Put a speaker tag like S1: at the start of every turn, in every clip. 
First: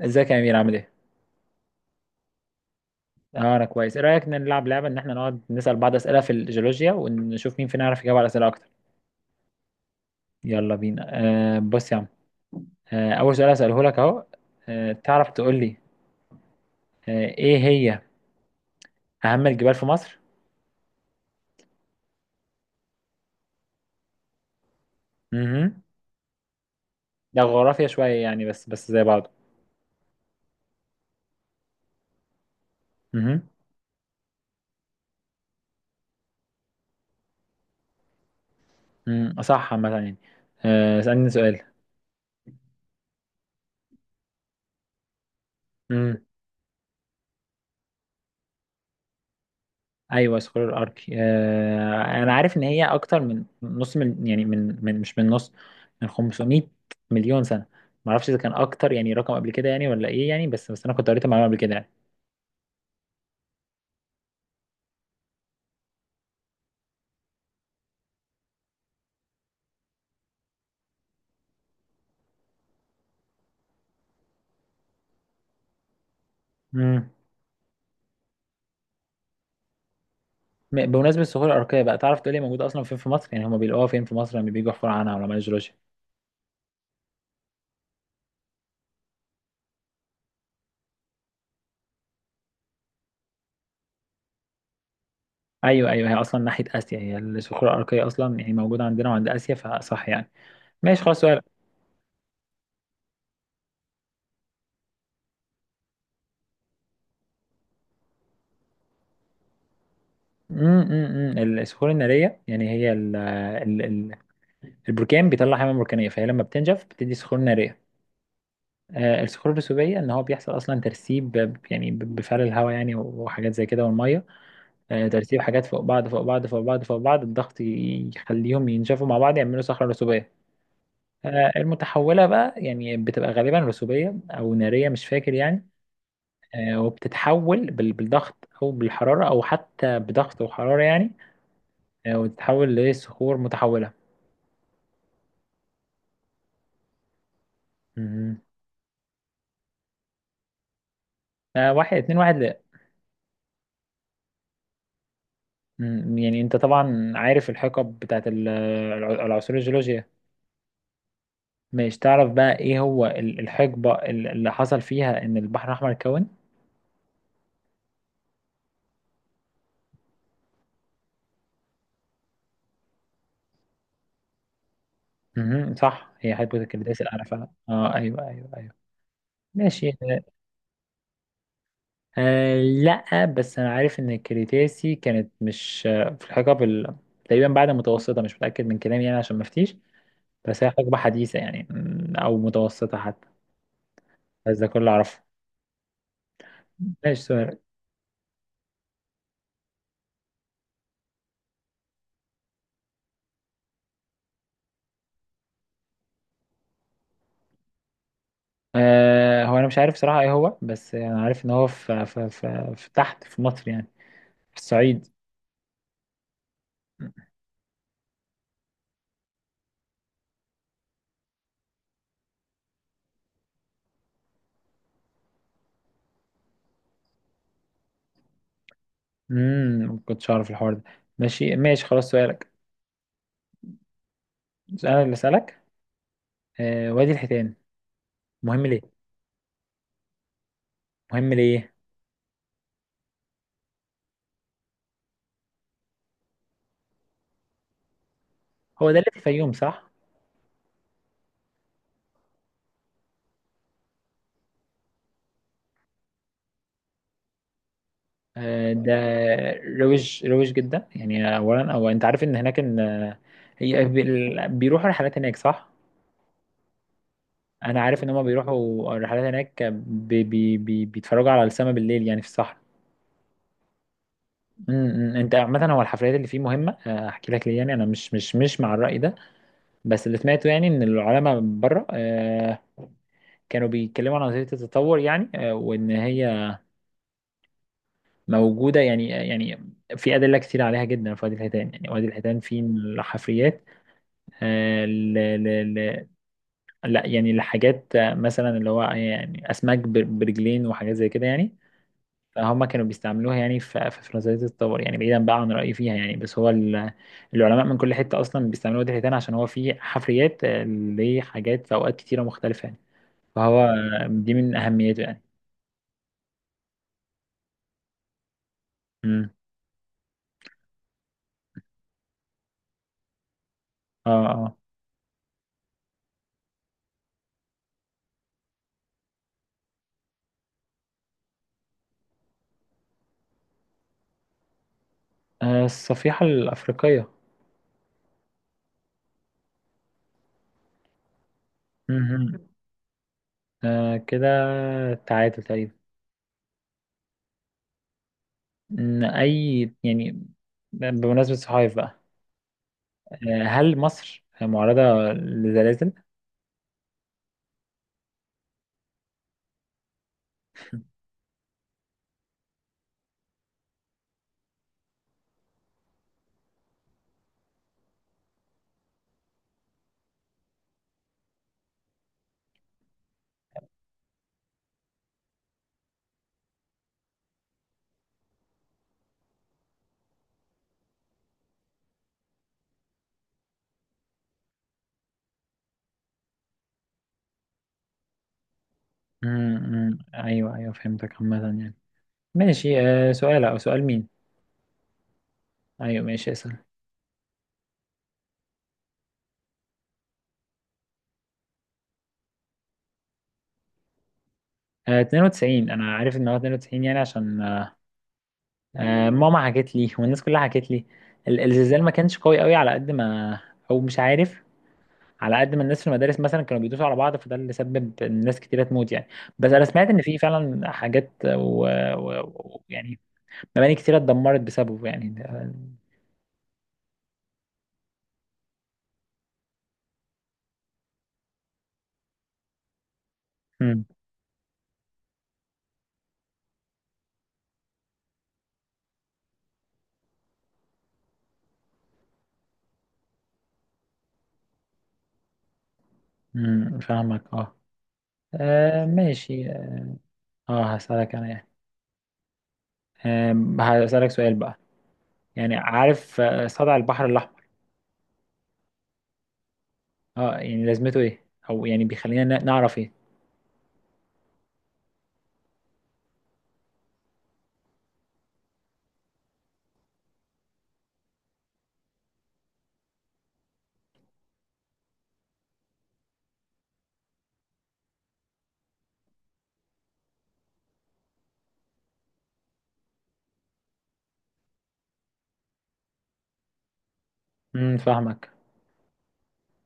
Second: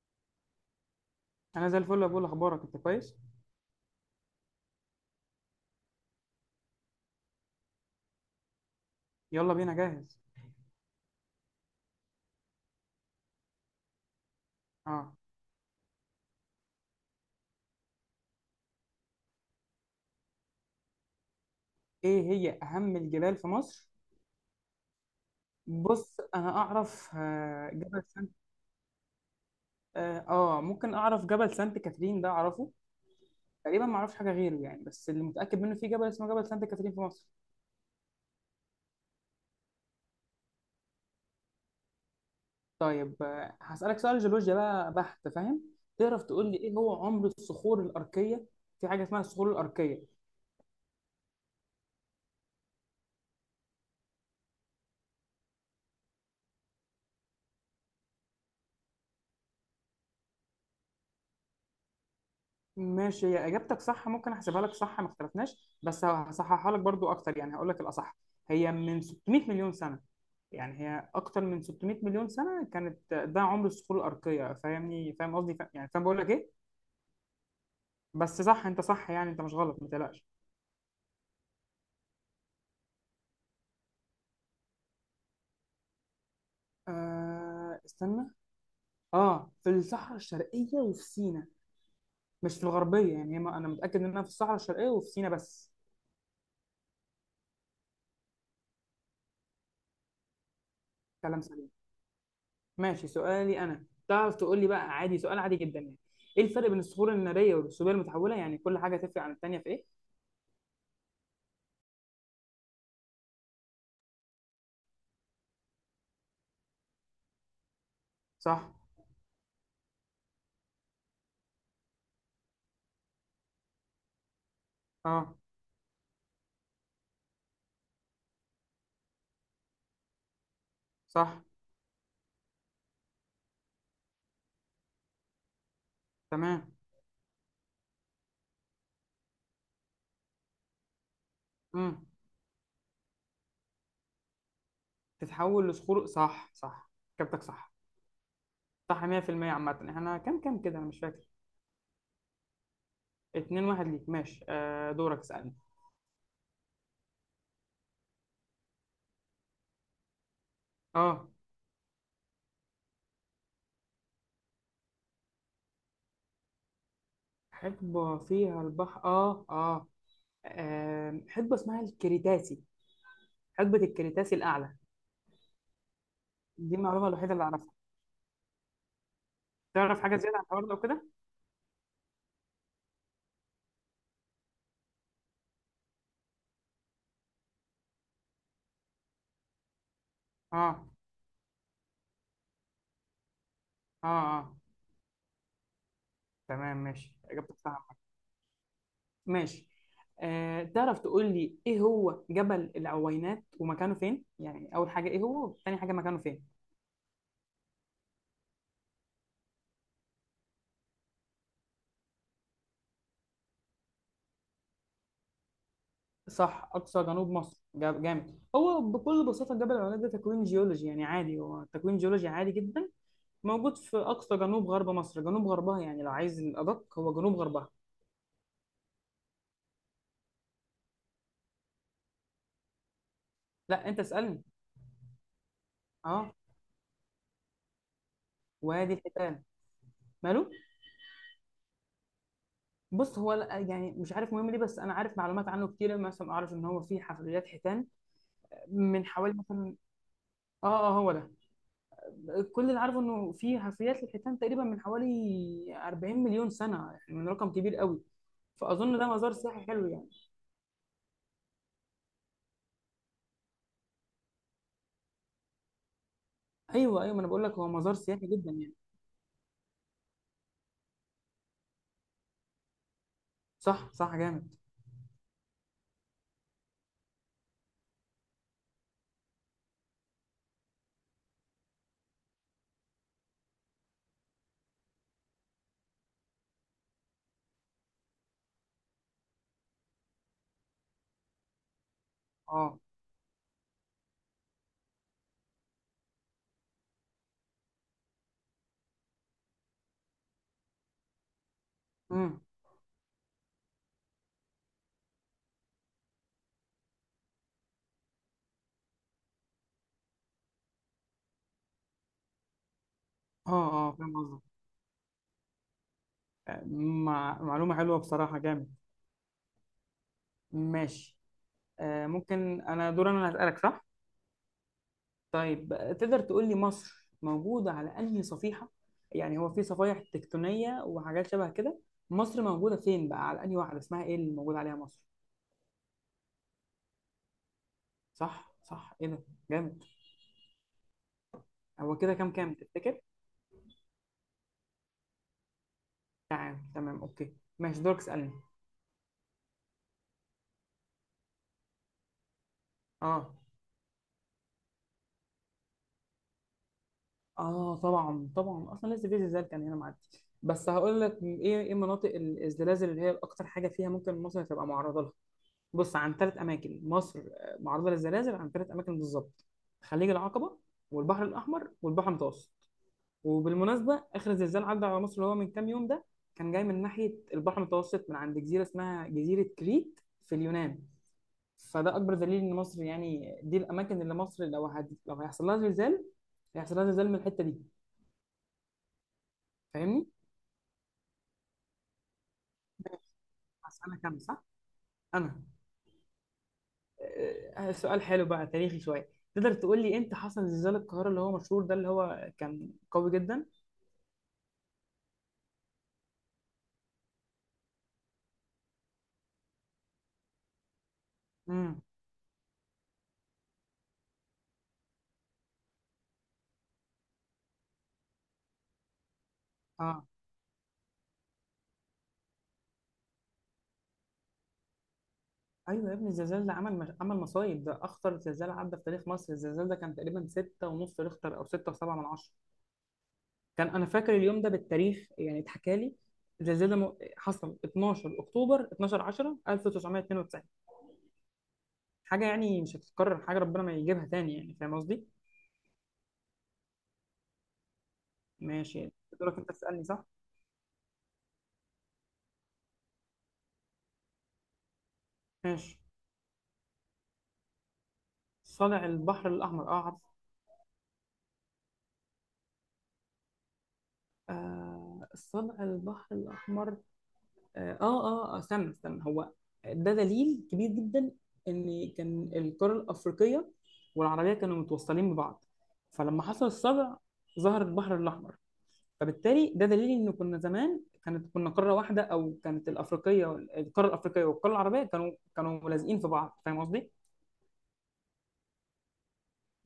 S1: ازيك يا امير عامل ايه؟
S2: انا زي الفل يا بقول اخبارك انت كويس.
S1: اه انا كويس، ايه رايك نلعب لعبه ان احنا نقعد نسال بعض اسئله في الجيولوجيا ونشوف مين فينا يعرف يجاوب على اسئله اكتر،
S2: يلا بينا، جاهز.
S1: يلا بينا، بص يا عم. اول سؤال هساله لك اهو.
S2: اه،
S1: تعرف تقول لي ايه هي اهم الجبال في مصر؟
S2: ايه هي اهم الجبال في مصر؟
S1: اها.
S2: بص انا اعرف
S1: ده جغرافيا
S2: جبل
S1: شويه
S2: سانت.
S1: يعني بس زي بعضه.
S2: اه ممكن اعرف، جبل سانت كاترين ده اعرفه.
S1: اها.
S2: تقريبا ما اعرفش حاجه غيره يعني، بس اللي متاكد منه في جبل اسمه جبل سانت كاترين في مصر.
S1: صح عامه يعني. اسالني سؤال.
S2: طيب هسالك سؤال جيولوجيا بقى بحت، فاهم؟ تعرف تقول لي ايه هو عمر الصخور الاركيه؟ في حاجه اسمها الصخور الاركيه.
S1: ايوه سكرول ارك، انا عارف ان هي اكتر من نص من يعني من مش من نص، من 500 مليون سنه. ما اعرفش اذا كان اكتر يعني رقم قبل كده يعني ولا ايه يعني، بس انا كنت قريت المعلومه قبل كده يعني.
S2: ماشي، هي اجابتك صح، ممكن احسبها لك صح، ما اختلفناش، بس هصححها لك برضو اكتر يعني، هقول لك الاصح. هي من 600 مليون سنه، يعني هي اكتر من 600 مليون سنه كانت، ده عمر الصخور الارقيه، فاهمني؟ فاهم قصدي؟ يعني فاهم بقول لك ايه.
S1: امم
S2: بس صح، انت صح يعني، انت مش غلط، ما تقلقش.
S1: بمناسبه الصخور الاركيه بقى، تعرف تقول لي موجوده اصلا فين في مصر؟ يعني هم بيلاقوها فين في مصر لما بييجوا يحفروا عنها علماء الجيولوجيا؟
S2: آه استنى، اه، في الصحراء الشرقيه وفي سينا، مش في الغربيه يعني، هي ما- انا متاكد انها في الصحراء الشرقيه وفي سينا بس.
S1: ايوه ايوه، هي اصلا ناحيه اسيا، هي الصخور الاركيه اصلا يعني موجوده عندنا وعند اسيا فصح يعني. ماشي خلاص، سؤال.
S2: كلام سليم. ماشي، سؤالي انا، تعرف تقول لي بقى، عادي سؤال عادي جدا يعني، ايه الفرق بين الصخور الناريه والرسوبيه المتحوله؟ يعني كل حاجه تفرق عن التانيه في ايه؟
S1: الصخور الناريه يعني هي البركان بيطلع حمم بركانيه، فهي لما بتنجف بتدي صخور ناريه.
S2: صح.
S1: الصخور الرسوبيه ان هو بيحصل اصلا ترسيب بفعل الهواء يعني وحاجات زي كده والميه.
S2: اه
S1: ترسيب حاجات فوق بعض فوق بعض فوق بعض فوق بعض، الضغط يخليهم ينشفوا مع بعض يعملوا صخره رسوبيه.
S2: صح.
S1: المتحوله بقى يعني بتبقى غالبا رسوبيه او ناريه، مش فاكر يعني.
S2: تمام.
S1: وبتتحول بالضغط او بالحراره او حتى بضغط وحراره يعني،
S2: امم.
S1: وتتحول لصخور متحوله.
S2: تتحول لصخور، صح صح. كابتك صح.
S1: مهم.
S2: صح 100% عامه. احنا كام كام كده، انا مش فاكر.
S1: واحد اتنين واحد.
S2: 2 1 ليك، ماشي، آه دورك، اسالني.
S1: مم، يعني انت طبعا عارف الحقب بتاعت العصور الجيولوجية.
S2: اه.
S1: مش تعرف بقى ايه هو الحقبة اللي حصل فيها ان البحر الاحمر اتكون؟
S2: حقبه فيها البحر، اه اه، حقبه اسمها الكريتاسي، حقبه الكريتاسي الاعلى.
S1: مهم، صح، هي
S2: دي
S1: هيبوثيكاليديز
S2: المعلومه
S1: الاعلى
S2: الوحيده اللي
S1: فعلا،
S2: اعرفها.
S1: اه ايوه ايوه ايوه. ماشي.
S2: تعرف حاجه زياده عن الحوار ده وكده؟
S1: لا، بس انا عارف ان الكريتاسي كانت مش في الحقب تقريبا بعد المتوسطة، مش متأكد من كلامي يعني عشان ما افتيش. بس هي
S2: اه
S1: حقبة حديثة يعني، مم، او متوسطة حتى.
S2: اه اه.
S1: بس ده كله اعرفه.
S2: تمام، ماشي
S1: ماشي،
S2: اجابتك
S1: سؤال.
S2: صح. ماشي، آه تعرف تقول لي ايه هو جبل العوينات ومكانه فين؟ يعني اول حاجه ايه هو، تاني حاجه مكانه فين.
S1: هو انا مش عارف صراحة ايه هو، بس انا عارف ان هو في تحت في مصر يعني، في الصعيد.
S2: صح، اقصى جنوب مصر. جامد. هو بكل بساطه جبل العوينات ده تكوين جيولوجي يعني، عادي هو تكوين جيولوجي عادي جدا، موجود في اقصى جنوب غرب مصر، جنوب غربها يعني، لو عايز الادق هو جنوب غربها.
S1: ما كنتش اعرف الحوار ده. ماشي ماشي، خلاص سؤالك.
S2: لا انت اسالني.
S1: انا اللي اسالك.
S2: اه.
S1: وادي الحيتان، مهم
S2: وادي
S1: ليه؟
S2: الحيتان. ماله؟
S1: مهم ليه؟
S2: بص هو يعني مش عارف مهم ليه، بس انا عارف معلومات عنه كتير. مثلا اعرف ان هو فيه حفريات حيتان
S1: هو ده
S2: من
S1: اللي في
S2: حوالي
S1: الفيوم
S2: مثلا.
S1: صح؟
S2: اه اه، هو ده. كل اللي عارفه انه في حفريات للحيتان تقريبا من حوالي 40 مليون سنه، يعني من رقم كبير قوي.
S1: آه ده
S2: فاظن ده مزار سياحي حلو يعني.
S1: روج روج جدا يعني. اولا، او انت عارف ان هناك ان هي بيروحوا رحلات هناك صح؟
S2: ايوه ايوه، ما انا بقول لك هو
S1: انا
S2: مزار
S1: عارف ان هم
S2: سياحي جدا يعني.
S1: بيروحوا رحلات هناك بي بي بي بيتفرجوا على السماء بالليل يعني في الصحراء.
S2: صح صح، جامد.
S1: إمم. انت عامه هو الحفلات اللي فيه مهمه، احكي لك ليه يعني. انا مش مع الراي ده، بس اللي سمعته يعني ان العلماء بره، كانوا بيتكلموا عن نظريه التطور يعني، وان هي موجوده يعني، في ادله كتير عليها جدا في وادي الحيتان يعني. وادي الحيتان فيه
S2: اه.
S1: الحفريات آه، ل ل ل لا يعني، لحاجات مثلا اللي هو يعني اسماك برجلين وحاجات زي كده يعني.
S2: امم.
S1: فهم كانوا بيستعملوها يعني في في فرنساوية الطور يعني، بعيدا بقى عن رأيي فيها يعني. بس هو العلماء من كل حتة أصلا بيستعملوا واد الحيتان عشان هو فيه حفريات، لحاجات في أوقات كتيرة مختلفة يعني.
S2: اه
S1: فهو،
S2: اه، فاهم
S1: دي
S2: قصدك.
S1: من أهميته يعني.
S2: آه، معلومه حلوه بصراحه، جامد.
S1: مم.
S2: ماشي، آه ممكن انا دور، انا اللي هسالك صح؟
S1: اه اه،
S2: طيب، تقدر تقول لي مصر موجودة على أنهي صفيحة؟ يعني هو في صفائح تكتونية وحاجات شبه كده، مصر موجودة فين بقى، على أنهي واحدة، اسمها إيه اللي موجود عليها مصر؟
S1: الصفيحة الأفريقية.
S2: صح صح، إيه ده، جامد. هو كده كام
S1: مهم.
S2: كام تفتكر؟
S1: آه كده تعادل تقريبا.
S2: تمام تمام، أوكي ماشي، دورك اسألني.
S1: إن أي يعني، بمناسبة الصحايف بقى،
S2: آه
S1: هل مصر معرضة لزلازل؟
S2: آه، طبعا طبعا، أصلا لسه في زلزال كان هنا معدي، بس هقول لك إيه إيه مناطق الزلازل اللي هي أكتر حاجة فيها ممكن مصر تبقى معرضة لها. بص، عن ثلاث اماكن مصر معرضه للزلازل، عن ثلاث اماكن بالظبط: خليج العقبه والبحر الاحمر والبحر المتوسط. وبالمناسبه اخر زلزال عدى على مصر اللي هو من كام يوم ده، كان جاي من ناحيه البحر المتوسط، من عند جزيره اسمها جزيره كريت في اليونان. فده اكبر دليل ان مصر يعني، دي الاماكن اللي مصر لو هيحصل لها زلزال، هيحصل لها زلزال من الحته دي.
S1: مم، مم.
S2: فاهمني؟
S1: أيوه أيوه فهمتك عامة يعني. ماشي، سؤال، أو سؤال
S2: هسألك انا
S1: مين؟
S2: صح؟ انا
S1: أيوة ماشي، اسأل.
S2: سؤال حلو بقى، تاريخي شويه. تقدر تقول لي امتى حصل زلزال القاهره اللي هو مشهور ده، اللي هو كان قوي جدا؟
S1: آه 92، أنا عارف إن هو 92 يعني، عشان ماما حكت لي والناس كلها حكت لي.
S2: امم
S1: الزلزال ما كانش قوي قوي على قد ما، أو مش عارف، على قد ما الناس في المدارس مثلا كانوا بيدوسوا على بعض، فده اللي سبب إن ناس كتيرة تموت يعني. بس أنا سمعت إن
S2: اه.
S1: في فعلا حاجات ويعني مباني كتيرة اتدمرت بسببه يعني ده.
S2: ايوه يا ابني، الزلزال ده عمل مش... عمل مصايب، ده اخطر زلزال عدى في تاريخ مصر. الزلزال ده كان تقريبا ستة ونص ريختر او ستة وسبعة من عشرة. كان
S1: مم،
S2: انا فاكر اليوم ده بالتاريخ يعني، اتحكى لي. الزلزال ده حصل 12 اكتوبر، 12 10 1992. حاجه يعني مش هتتكرر، حاجه ربنا ما يجيبها تاني يعني، فاهم قصدي؟
S1: مم، فاهمك اه.
S2: ماشي، دورك انت
S1: ماشي.
S2: تسالني صح.
S1: اه هسألك أنا يعني، هسألك سؤال بقى، يعني
S2: ماشي،
S1: عارف صدع البحر الأحمر؟
S2: صلع البحر الاحمر، اه عارف.
S1: اه يعني لازمته ايه، او يعني بيخلينا نعرف ايه؟
S2: آه الصدع البحر الأحمر، استنى استنى، هو ده دليل كبير جدا إن كان القارة الأفريقية والعربية كانوا متوصلين ببعض، فلما حصل الصدع ظهر البحر الأحمر. فبالتالي ده دليل إن كنا زمان، كانت كنا قارة واحدة، أو كانت الأفريقية القارة الأفريقية والقارة العربية كانوا ملازقين في بعض، فاهم قصدي؟
S1: فاهمك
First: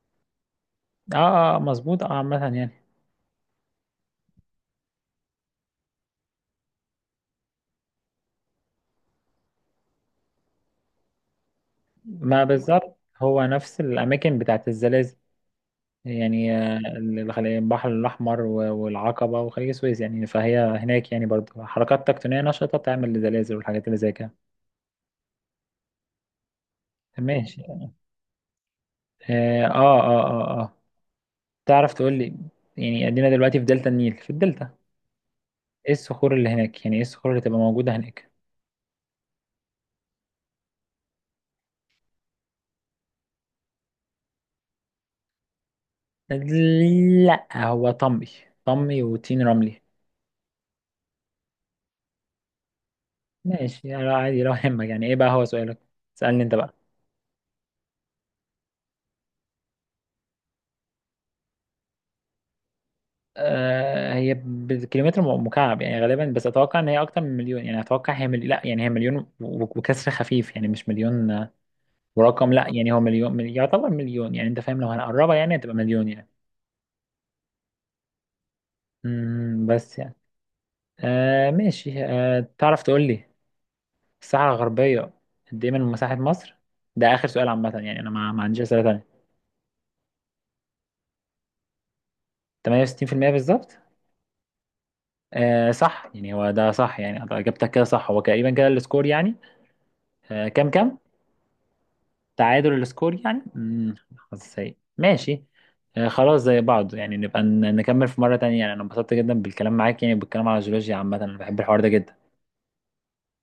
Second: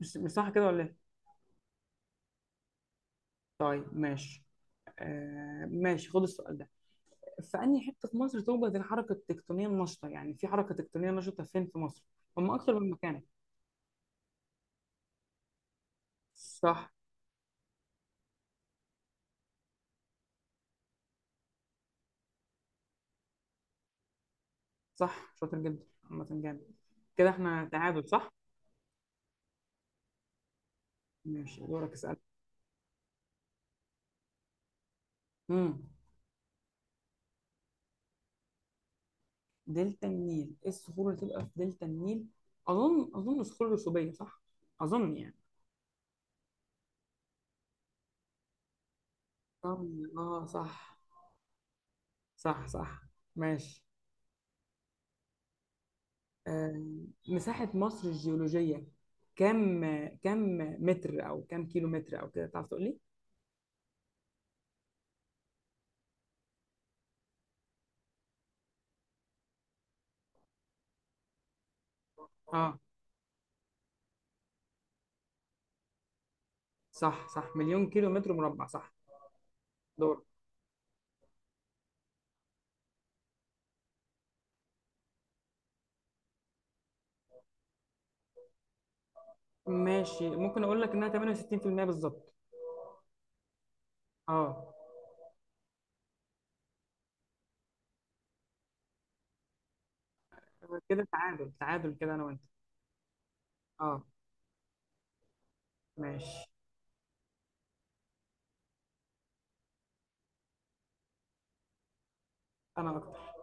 S2: مش صح كده ولا إيه؟
S1: اه اه، مظبوط اه عامة يعني.
S2: طيب ماشي. آه ماشي، خد السؤال ده: في انهي حته في مصر توجد الحركه التكتونيه النشطه؟ يعني في حركه تكتونيه نشطه فين في مصر؟
S1: ما
S2: هم اكتر من
S1: بالظبط
S2: مكان.
S1: هو نفس الأماكن بتاعت الزلازل يعني،
S2: صح
S1: البحر الأحمر والعقبة وخليج السويس يعني، فهي هناك يعني برضو حركات تكتونية نشطة بتعمل الزلازل والحاجات اللي زي كده.
S2: صح، شاطر جدا، عامه جامد. كده
S1: ماشي
S2: احنا
S1: اه
S2: تعادل صح.
S1: اه اه اه آه.
S2: ماشي، دورك
S1: تعرف تقول
S2: اسال.
S1: لي، يعني ادينا دلوقتي في دلتا النيل، في الدلتا،
S2: امم،
S1: ايه الصخور اللي هناك؟ يعني ايه الصخور اللي تبقى موجودة هناك؟
S2: دلتا النيل، ايه الصخور اللي تبقى في دلتا النيل؟ اظن صخور رسوبيه صح، اظن يعني.
S1: لا هو طمي، طمي وطين رملي.
S2: اه صح صح صح. ماشي.
S1: ماشي يعني، عادي لو يهمك يعني ايه بقى هو سؤالك. سألني انت بقى.
S2: آه. مساحه مصر الجيولوجيه كم كم متر، او كم كيلو متر او كده، تعرف تقول لي؟
S1: هي بالكيلومتر مكعب يعني غالبا، بس اتوقع ان هي اكتر من مليون يعني. اتوقع هي لا يعني هي مليون وكسر خفيف يعني، مش مليون، ورقم، لا
S2: اه
S1: يعني هو مليون، يعتبر مليون يعني. انت فاهم لو هنقربها يعني هتبقى مليون يعني.
S2: صح صح، مليون كيلو متر مربع صح.
S1: بس يعني.
S2: دور.
S1: ماشي، تعرف تقول لي الساحة الغربية قد ايه من مساحة مصر؟ ده اخر سؤال عامة يعني، انا ما عنديش اسئلة تانية.
S2: ماشي، ممكن اقول لك انها 68% بالظبط.
S1: 68% بالظبط؟
S2: اه،
S1: صح يعني، هو ده صح يعني، أنت اجابتك كده صح. هو تقريبا كده السكور يعني. كام كام؟
S2: كده تعادل تعادل كده انا وانت.
S1: تعادل السكور يعني،
S2: اه
S1: حظ سيء. ماشي، خلاص
S2: ماشي،
S1: زي بعض يعني، نبقى نكمل في مرة تانية يعني. انا انبسطت جدا بالكلام معاك يعني، بالكلام على الجيولوجيا عامة انا بحب الحوار ده جدا.
S2: انا اكتر.